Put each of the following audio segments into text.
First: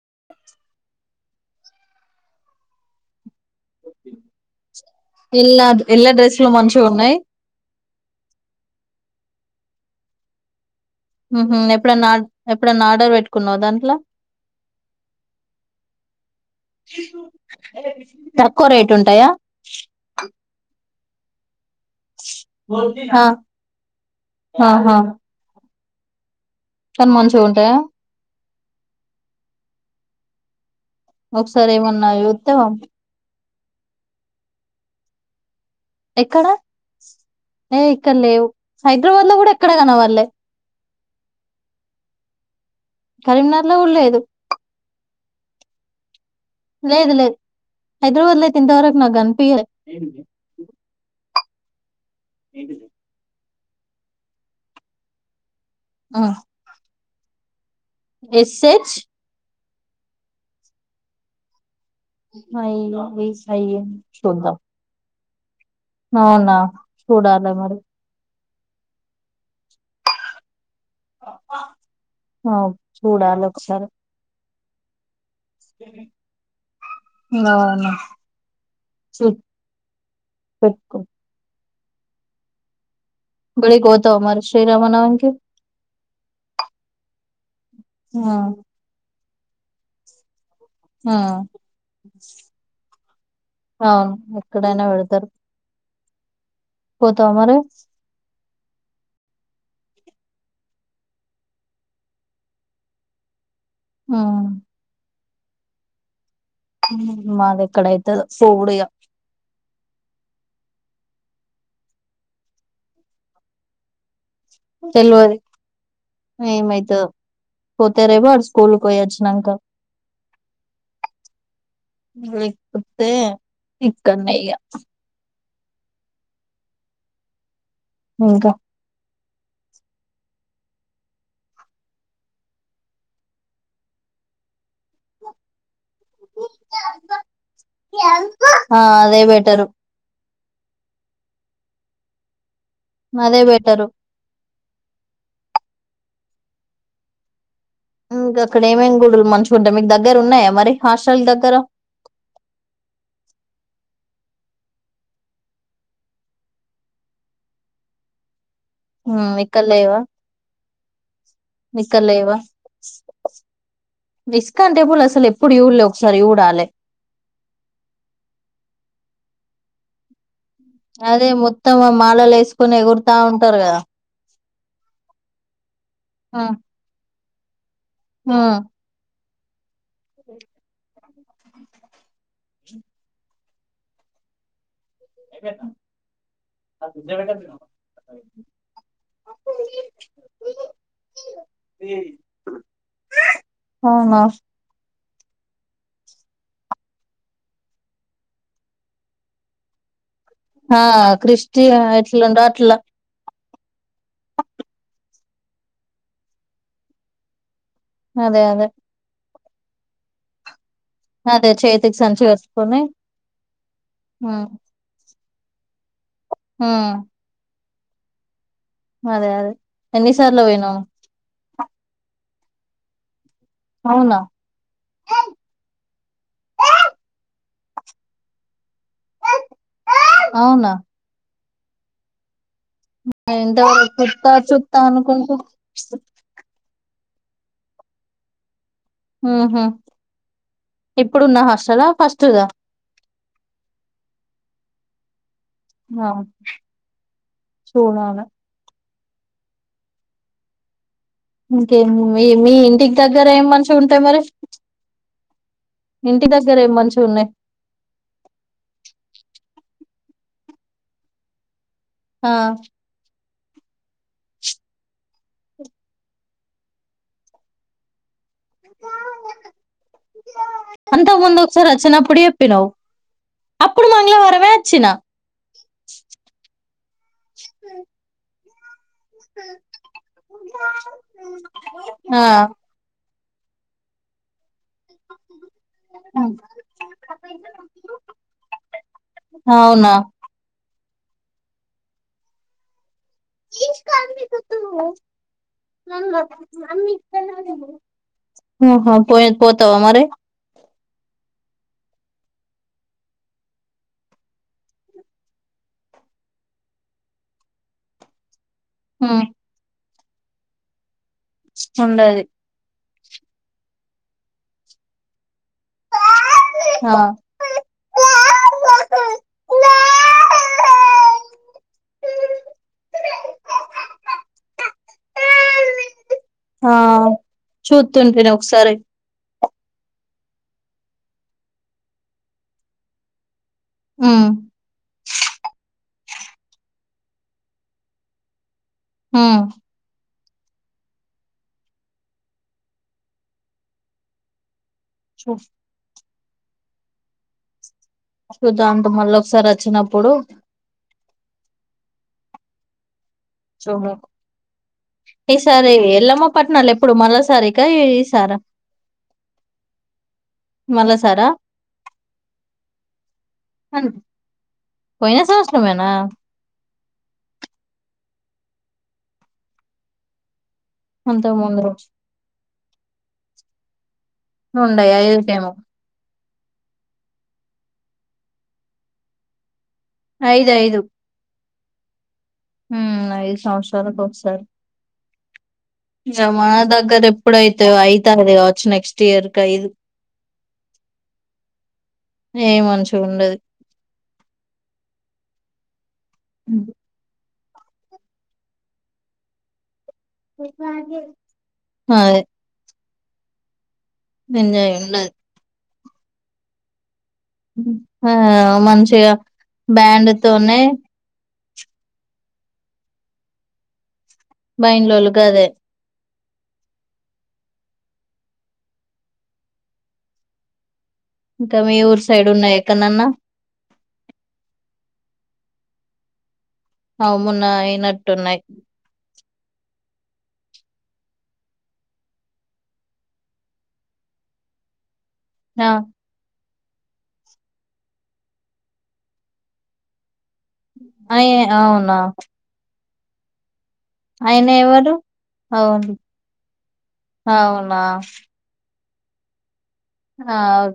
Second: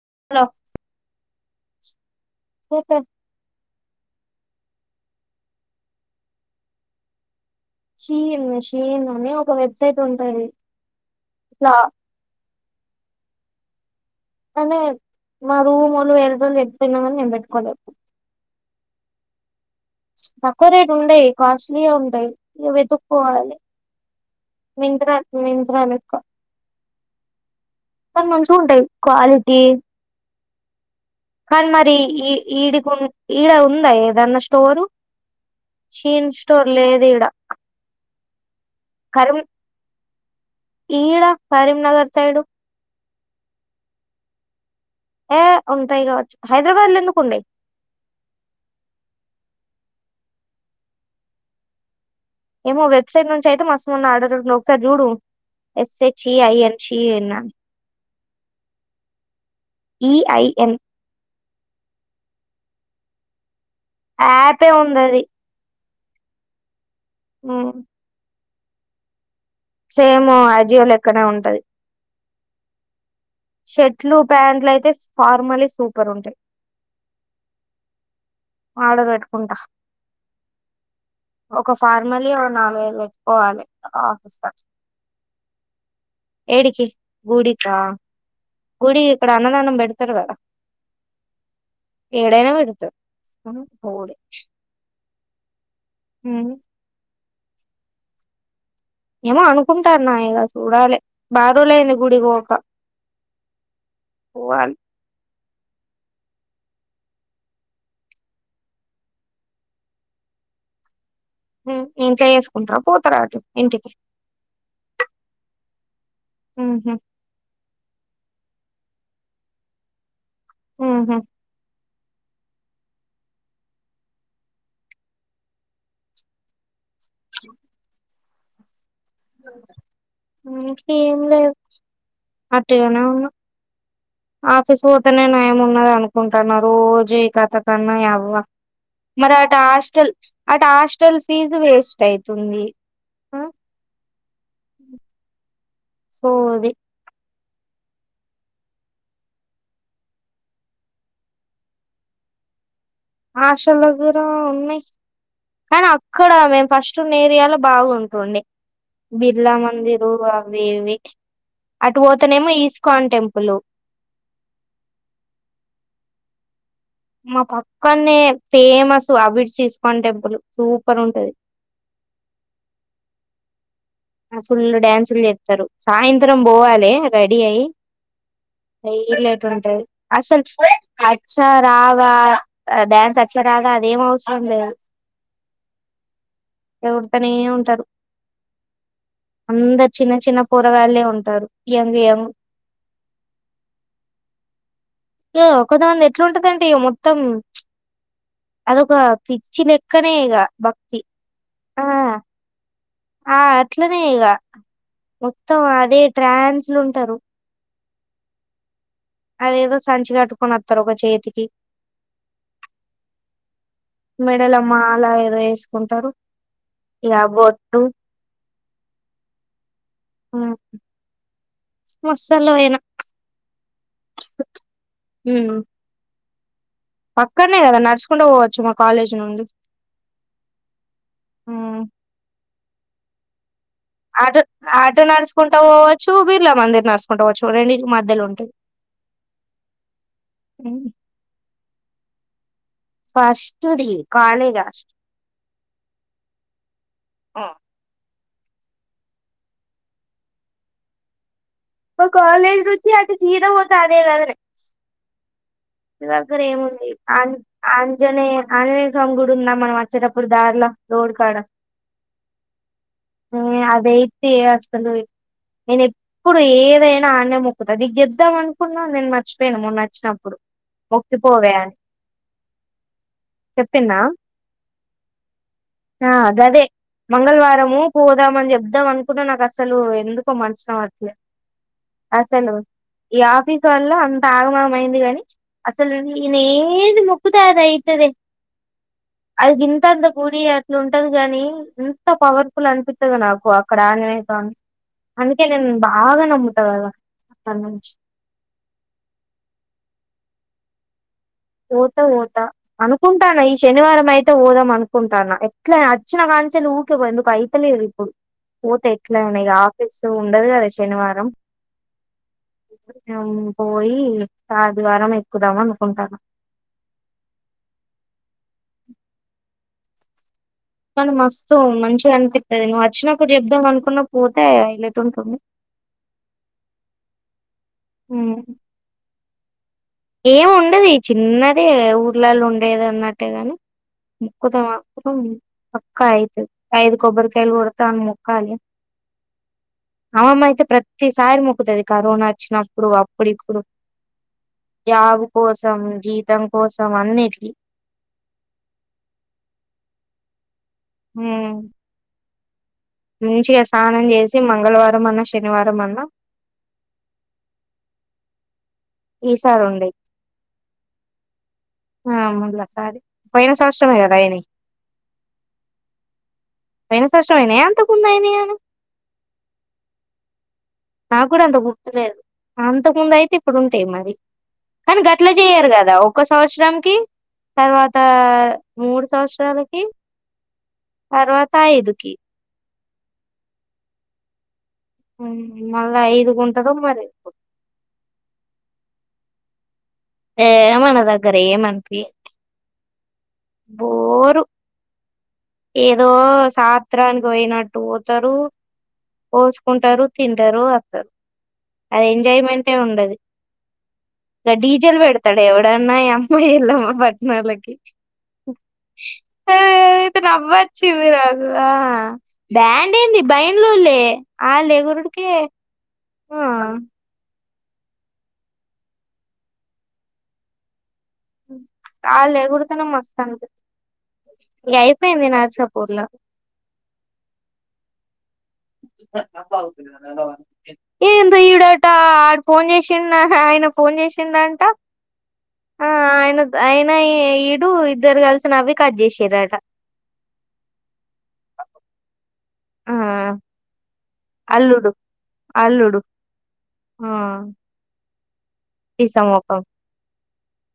[unintelligible] ఎలా ఎలా డ్రెస్ లో మంచిగా ఉన్నాయి షీన్ షీన్ అని ఒక వెబ్సైట్ ఉంటాది ఎప్పుడైన్నా ఎప్పుడైన్నా ఆర్డర్ పెట్టుకున్నావు దాంట్లో అనే మా రూ వాళ్లుు వేర రోజు లేకపోయినా కాని నేను పెట్టుకోలేదు ఎక్కువ రేట్ ఉంటాయా తకువ రేట్ ఉండ కాస్ట్ ఉంటాయి ఆ వెతుక్వాలి చాల మంచిగా ఉంటాయా అ మంచిగా ఉంటాయి క్వాలిటీ కానీ ఒకసారి మరి ఏమన్నా ఈ చూస్తే పంపి ఈడికు ఈడ ఉందా ఏదన్నా స్టోరు షీన్ ఎక్కడ స్టోర్ లేదు ఈడ ఏ ఇక్కడ లేవు హైదరాబాద్ లో కూడా ఎక్కడ కన వాళ్ళలేే ఈడా కరీంనగర్ సైడు కరీంనగర్ లో ఉలేదు ఏ ఒంటా కావచ్చు హైదరాబాద్ లో లేదు ఎందుకు లేదు ఉండయి హైదరాబాద్ లో తింత వరకు నాకు అనిపి ఏమో వెబ్సైట్ నుంచి అయితే మస్తుం ఉన్న ఆర్డర్ ఒకసారి చూడు ఎస్సెచ్ ఐఎన్ ఇనా ఎస్ ఎచ్ ఈ ఐఎన్ స ఏ సై చోద్ద యాపే ఉందది అవునా చూడాలి ఉమ్, మరి సేమ్ ఐజియలు ఎక్కడ ఉంటది ఆ చూడాలి ఒకసారి షర్ట్లు ప్యాంట్లు అయితే ఫార్మలీ సూపర్ ఉంటాయి అవునా ఆడ చూ పెట్టుకుంటా పెట్టుకో ఒక ఫార్మల్ నాలుగు వేలు పె పోవాలి గుడికి పోతావా మరి శ్రీరామనవమికి ఏడికి గుడికా ఆ గుడి ఇక్కడ అన్నదానం పెడతారు కదా ఆ ఏడైనా పెడుతు అవును ఎక్కడైనా వెడతారు హు అరి ఏమో అనుకుంటారు నా ఇక చూడాలి బారులేని గుడిక ఓ ఉమ్ వాల్ మాది ఎక్కడైతు ఫోడిగా ఇంట్లో చేసుకుంటార పోతారు అటు ఇంటికి తెెల్వరి అ ఉహు మాయితే పోతే రే బర్స్ స్కూల్ పోయచ్చనంక ఆహ తే చక్కన్నయ్యా ఇంకా ఇంక ఏం లేదు అటుగానే ఉన్నా ఆఫీస్ పోతేనే నయం ఉన్నదాను కుంటానారు జై కథ కన్నా అవ్వ ఆ అదే మరట బెటరు హాస్టల్ అటు హాస్టల్ ఫీజు వేస్ట్ ఐతుంది అదే బెటరు సో అదే ఇంకా అక్కడ ఏమేం గుడులు మంచిగుంటయ్ మీకు దగ్గర ఉన్నాయా మరి హాస్టల్ దగ్గర హాస్టల్ దగ్గర ఉన్నాయి కానీ అక్కడ మేము ఫస్ట్ వున్న ఏరియాలో బాగుంటుండె ఉమ్ బిర్లా మందిరు అవి ఇవి అటు ఇక్కలేవా పోతేనేమో ఈస్కాన్ టెంపుల్ ఇస్కొన్ టెంపుల్ అసలు ఎప్పుడు చూలే ఒకసారి చ్చుడాలి చ్చుడాలే మా పక్కనే famous Abids ISKCON temple super అదే ఉంటది మొత్తం మాలలు ఏసుకొని ఎగురుతా ఉంటారు కదా ఫుల్లు డ్యాన్సులు చేత్తరు సాయంత్రం ఆ పోవాలే రెడీ అయ్యి ఆ హైలెట్ ఉంటది అసలు అచ్చా రావా డ్యాన్స్ అచ్చా రాదా అదేం అవసరం లే ఏనాజ ఎగురుతనే అంతా చిన్న చిన్న పోరగాళ్లే ఉంటరు యంగ్ యంగ్ ఆ హా ఏ ఒకదానిదే ఎట్లుంటదంటె మొత్తం అదొక పిచ్చి లెక్కన మే ఇగ ఆ భక్తి క్రిస్టి ఆ ఎట్లుండో అట్లా ఆ అట్లనే ఇగ మొత్తం అదే ట్రాన్స్లు ఉంటరు అదే అదే అదేదో సంచి కట్టుకుని వత్త తరు ఒక చేతికి అదే చేతికి సంచి కట్టుకొని ఉమ్, మెడలో మాల వేసుకుంటారు ఉమ్, ఇగ బోట్టు అదే అదే ఎన్నిసార్లు పోయినవ్ మస్త్ సార్లు పోయిన అవునా హ్మ్ అక్కడనే కదా నడుచుకుంటూ పోవచ్చు మా కాలేజీ నుండి అవునా హ్మ్ నేను ఇంతవరకు చుత్తా అటు చుత్తా అటు అనుకుంటూ నడుచుకుంటా పోవచ్చు బీర్లా మందిర్ నడుస్ స్ కుంటపోవచ్చు రెండిటికి మధ్యలో ఉంటాయి ఇప్పుడున్న హాస్టలా ఫస్ట్ దా ఫస్ట్ ది కాలేజ్ హాస్టల్ ఆ చూడాల ఇంకే మా మీ మీ కాలేజ్ నుంచి ఇంటికి అటు దగ్గర సీదా ఏమి పోతే మంచిగా అదే ఉంటాయి మరి కదనే ఇంటి దగ్గర ఏం ఏముంది మంచిగా ఉన్నాయి ఆంజ్ ఆంజనేయ ఆంజనేయ స్వామి గుడి ఉందా మనం అ చెటప్పుడు దార్లా రోడ్ కాడ ఆ హ్మ్ అదయితే అసలు నేన్నేప్పుడు ఏదైనా ఆనే మొక్కుతా నీకి చెపదం అనుకున్నా నేను మర్చిపోయాను మొన్న అచ్చినప్పుడు అంత ముందొకసారి అచ్చినపుడు చెప్పినవ్ అప్పుడు చెప్పిన్నా మన్గ్లా వారమే అచ్చిన ఆ గదే మంగళవారము పోదామని చె ప్పుడా నాకు అసలు ఎందుకో మనసున పట్లే ఆ అసలు ఈ ఆఫీస్ వల్ల అంత ఆగమగం అయింది గాని అసలు ఇడనా ఏది ముక్కుతె అధైతదే అది అవునా గింతంత గుడి అట్లు ఉంటది గాని ఎంత పవర్ఫుల్ అనిపించి ఉత్తగ నాకు అక్కడ ఆంజనేయ స్వామి అందుకే నేను బాగ నమ్ముత కదా అక్కని నుంచి ఉఁ హు పోయేద్ పోతవా మరి ఓతే ఓత అనుకుంటానా ఈ శనివారం అయితే ఓదం అనుకుంటానా ఎట్ల అచ్చిన కాం చెలి ఊకే పో ఎందుకో అయితలేదు ఇప్పుడు. పోతే ఎట్లా ఉమ్ ఇగ ఆఫీస్ ఉండదు కదా శనివా ఉండది అఁ పోయి ఆదివారం ఎక్కుదాం అనుకుంటాన ఆఁ కానీ మస్తు మంచిగ అనిపిత్తది. నువ్వు అచ్చినప్పుడు చెప్దం అనుకున్న పోతే ఐలెట్ ఉంటుంది. ఆఁ చూతుంటిని మ్ ఒక్సారి ఏం ఉండది చిన్నదే ఊర్లలో ఉండేది అన్నట్టే గానీ, ఉమ్ మొక్కితే మాత్రం పక్క అయితది. ఐదు కొబ్బరికాయలు కొడుత అని మొక్కాలే మ్మ్ అమ్మమ్మ అయితే ప్రతిసారి మొక్కుతది కరోనా అచ్చినప్పుడు అప్పుడు ఇప్పుడు. జాబు చూ కోసం జీతం కోసం అన్నిటికి. చూద్దం అంత మళ్ళ ఒకసారి వచ్చినప్పుడు హ్మ్ఁ చూద్దం, చేసి మంగళవారం అన్నా ఈ సారి శనివారం అన్నా ఎల్లమ్మ పట్నాలు ఎప్పుడు మళ్ల సారి కా ఈసారా? ఈసారి ఉండయి మళ్ళసారా ఆ మళ్ల సారి పోయిన అన్ సంవత్సరమే గదా అయినయి. పోయిన సంవత్సరమేనా పోయిన సంవత్సరం అయినయా, అంతకు ముందు అయినయా? అంతకు నాక్కూడా అంత ముందు గుర్తులేదు అంత ముందు అయితే ఇప్పుడుంటయి మరి. నుండయి కానీ గట్ల ఐదుకేమో జెయ్యరు గదా ఒక్క సంవత్సరం కి తర్వాత మూడు సంవత్సరాల అయిదయిదు అయిదుకి హ్మ్ ఐదు సంవత్సరాలకు ఒకసారి ఉమ్, మళ్ళా ఇంగ ఐదుకు మా ఉంటదో దగ్గర మరి ఎప్పుడైతయో అయితాది కావొచ్చు నెక్స్ కియర్ కి అయిదు ఏ మన దగ్గర ఏమనిపియద్ ఏ మంచిగా ఉండదు బోరు ఏదో సాత్రానికి పోయినట్టు పోతరు పో ఉంటరు, తింటరు, వత్తరు ఆ అదే ఎంజాయ్మెంటే ఉండది గా ఎంజాయ్ డీజే లు ఉండదు పెడుతడ ఎవడన్నా యమ్మ ఎల్లమ్మ పం మెర్లకి ఆ మంచిగా ఏయ్ బ్యాండ్ తోనే నవ్వొచ్చింది నాకు ఆఁ బ్యాండ్ ఏంది బయింన్లోలే బైన్లోళ్ళు ఆలెగురుడికీ గదే ఆఁ ఇంకా మీ ఊరు సైడ్ ఉన్నాయ ఆలెగురెతెనే ఎక్కనన్నా మస్త్ అనిపిత్తది, ఇగ అ అయిపోయింది నర్సాపూర్లో అవు మొన్న అయినట్టు ఉన్నయి ఏందో ఈడ ఇట్టా ఆడు ఫోన్ చేసిం ఆ ఆయన ఫోన్ చే శిండంట ఆ అయినా ఈడు ఇద్దరు కలిసినవి కట్ చేసిరటా అయే అవునా ఆ ఆయన అల్లుడు ఎవరు అవును అల్లుడు అవునా! తీసమ ఒక ఆ అవు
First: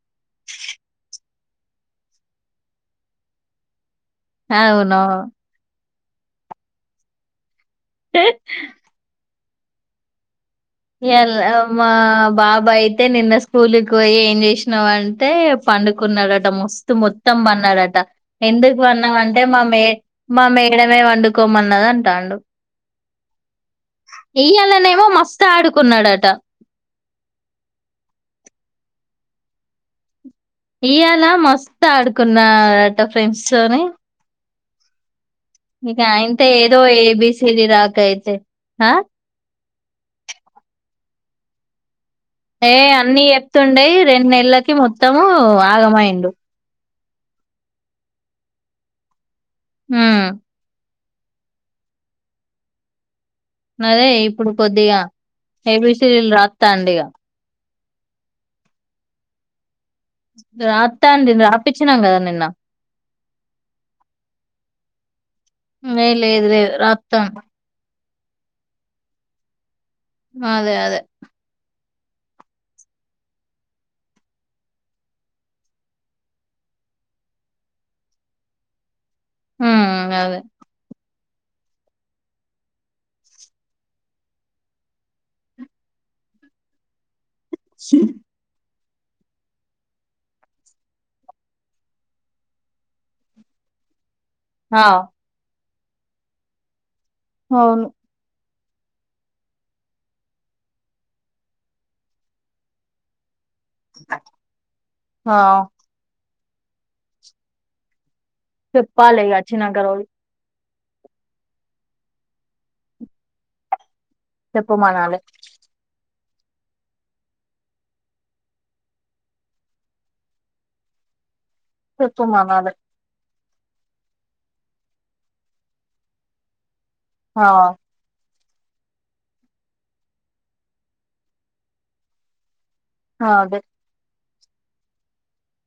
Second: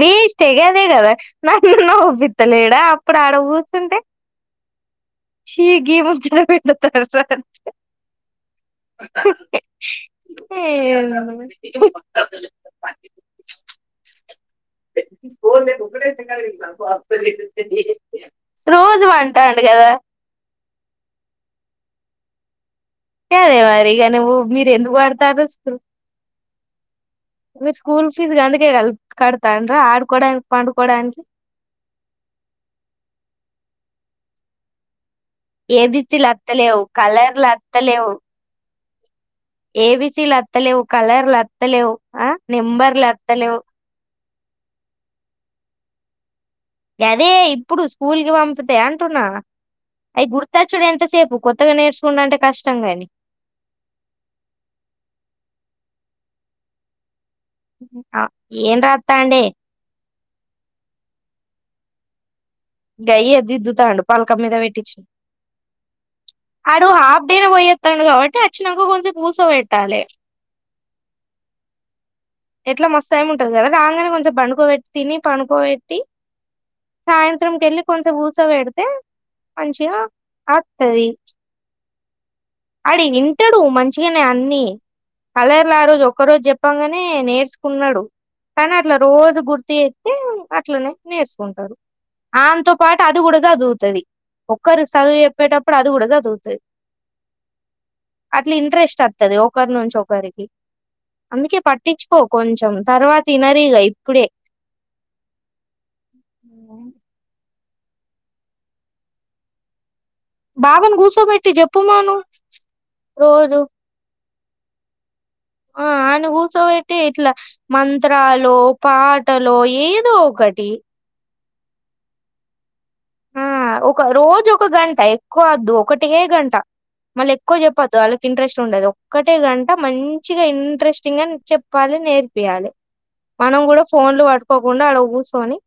వీచ్ త కంది కద నన్నున్న ఒ్బత్తలేడా అప్పుడు ఆడ కూర్చుంటే ఆ అవును గ ముంచ పెట్ తర్స ఎల్ అమ్ బాబా అయితే నిన్న స్కూల్కి పోయి ఏం చేసినావు అంటే పండుకున్నాడట మస్తు మ మొత్తం అన్నాడట ఎందుకు రోజు వన్నా అంటే మా పంటాండు మే కదా మా మేడమే వండుకోమన్నది అంటే ంటాలు కదే మరి ఇక నువ్వు మీరు ఎందుకు ఇయ్యాలనేమో పడతారు మస్తు స్కూల్ ఆడుకున్నాడట నందక కల్ కడతాండ ఆడుకోడా ఇవాలా మస్తు ఆడుకున్నడట ఫ్రెండ్స్ తోని ఇకా ఏబిసిలు అయింత ఏదో అత్తలేవు కలర్లు ఏబీసరి రాక అయితే ఏబీసీ లులత్తలేవు కలర్లులత్తలేవు ఏ అన్నీ చెప్తుండేయి రెండు నెలలకి మొత్తము ఆగమయిండు అదే ఇప్పుడు స్కూల్ కి పంపితే అంటున్నా ఉమ్ అవి గుర్తచ్చుడు ఎంతసేపు కొత్తగా నేర్చుకుంట అంటే కష్టం కాని అదే ఇప్పుడు కొద్దిగా ఏబీసీలు రాస్తా అండి ఇక ఏం రాస్తా అండి రాస్తా అండి రాపచ్చినాం కదా నిన్న గయ ఎ ద ఇద్దు తాండు పాలకం మీద పెట్టిచ్చిన ఏ లేదు లేదు అడు హాఫ్ రాత్తాండు డేనే పోయేస్తాండు కాబట్టి అక్షన్కో కొంచెం పూసో పెట్టాలి అదే అదే ఎట్లా మస్త ఏమి ఉంటది కదా రాగానే కొంచెం పడుకోబెట్టి తిని పడుకోబెట్టి సాయంత్రంక వెళ్ళి కొంచెం ఊసో పెడితే మంచిగా ఉమ్ అదే అతుది ఆడి వింటాడు మంచిగానే అన్నిీ కలర్లో ఆ రోజు ఒక్క రోజు చెప్పంగానే నేర్ నేర్చకున్నాడు కానీ అట్లా రోజు గుర్తు ఎతే అట్లనే నేర్చుకుంటాడు ఆతో పాటు అది కూడాగా చదువుతుది ఒక్కరు ఆ చదువు చెప్పేటప్పుడు అది కూడా చదువుతుంది అవును అట్లా ఇంట్రెస్ట్ వస్తుది ఒకరి నుంచి ఒకరికి అందుకే పట్టించుకో కొంచెం తర్వాత సినరీగా ఇప్పుడ ఆ చెప్పాల గచ్చ నాగరవి బాబని కూర్చోబెట్టి చెప్పుమాను రోజు చెప్పమానాాల సో అంటే ఇట్లా మంత్రాలు పాటలు ఏదో ఒకటి చెప్ప మనాాల ఆ ఒక రోజు ఒక గంట ఎక్కువ వద్దు ఒకటే గంట మళ్ళీ ఆ ఎక్కువ చెప్పద్దు వాళ్ళ ఇంట్రెస్ట్ ఉండదు ఒక్కటే గంట మంచిగా ఇంట్రెస్టింగ్ గాని చెప్పాలి నేర్పియాలి ఆ మనం అదే కూడా ఫోన్లు పట్టుకోకుండా అడ కూర్చొని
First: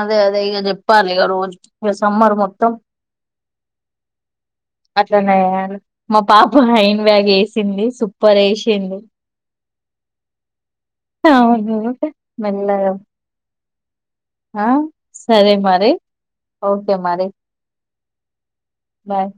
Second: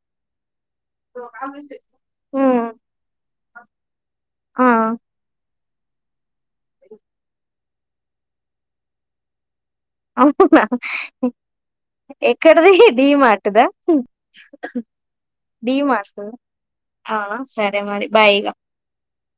అదే అదే ఇక చెప్పాలి ఇక రోజు ఇక సమ్మర్ ఉమ్, మొత్తం ఆ అట్లానే మా పాప హైన్ బ్యాగ్ వేసింది సూపర్ వేసింది అవునా అవును ఎక్కడది మెల్లగా ఇది మాటదా ఆ సరే మరి మార్ట్ ఓకే ఆ మరి సరే మరి బాయ్ ఇగ బాయ్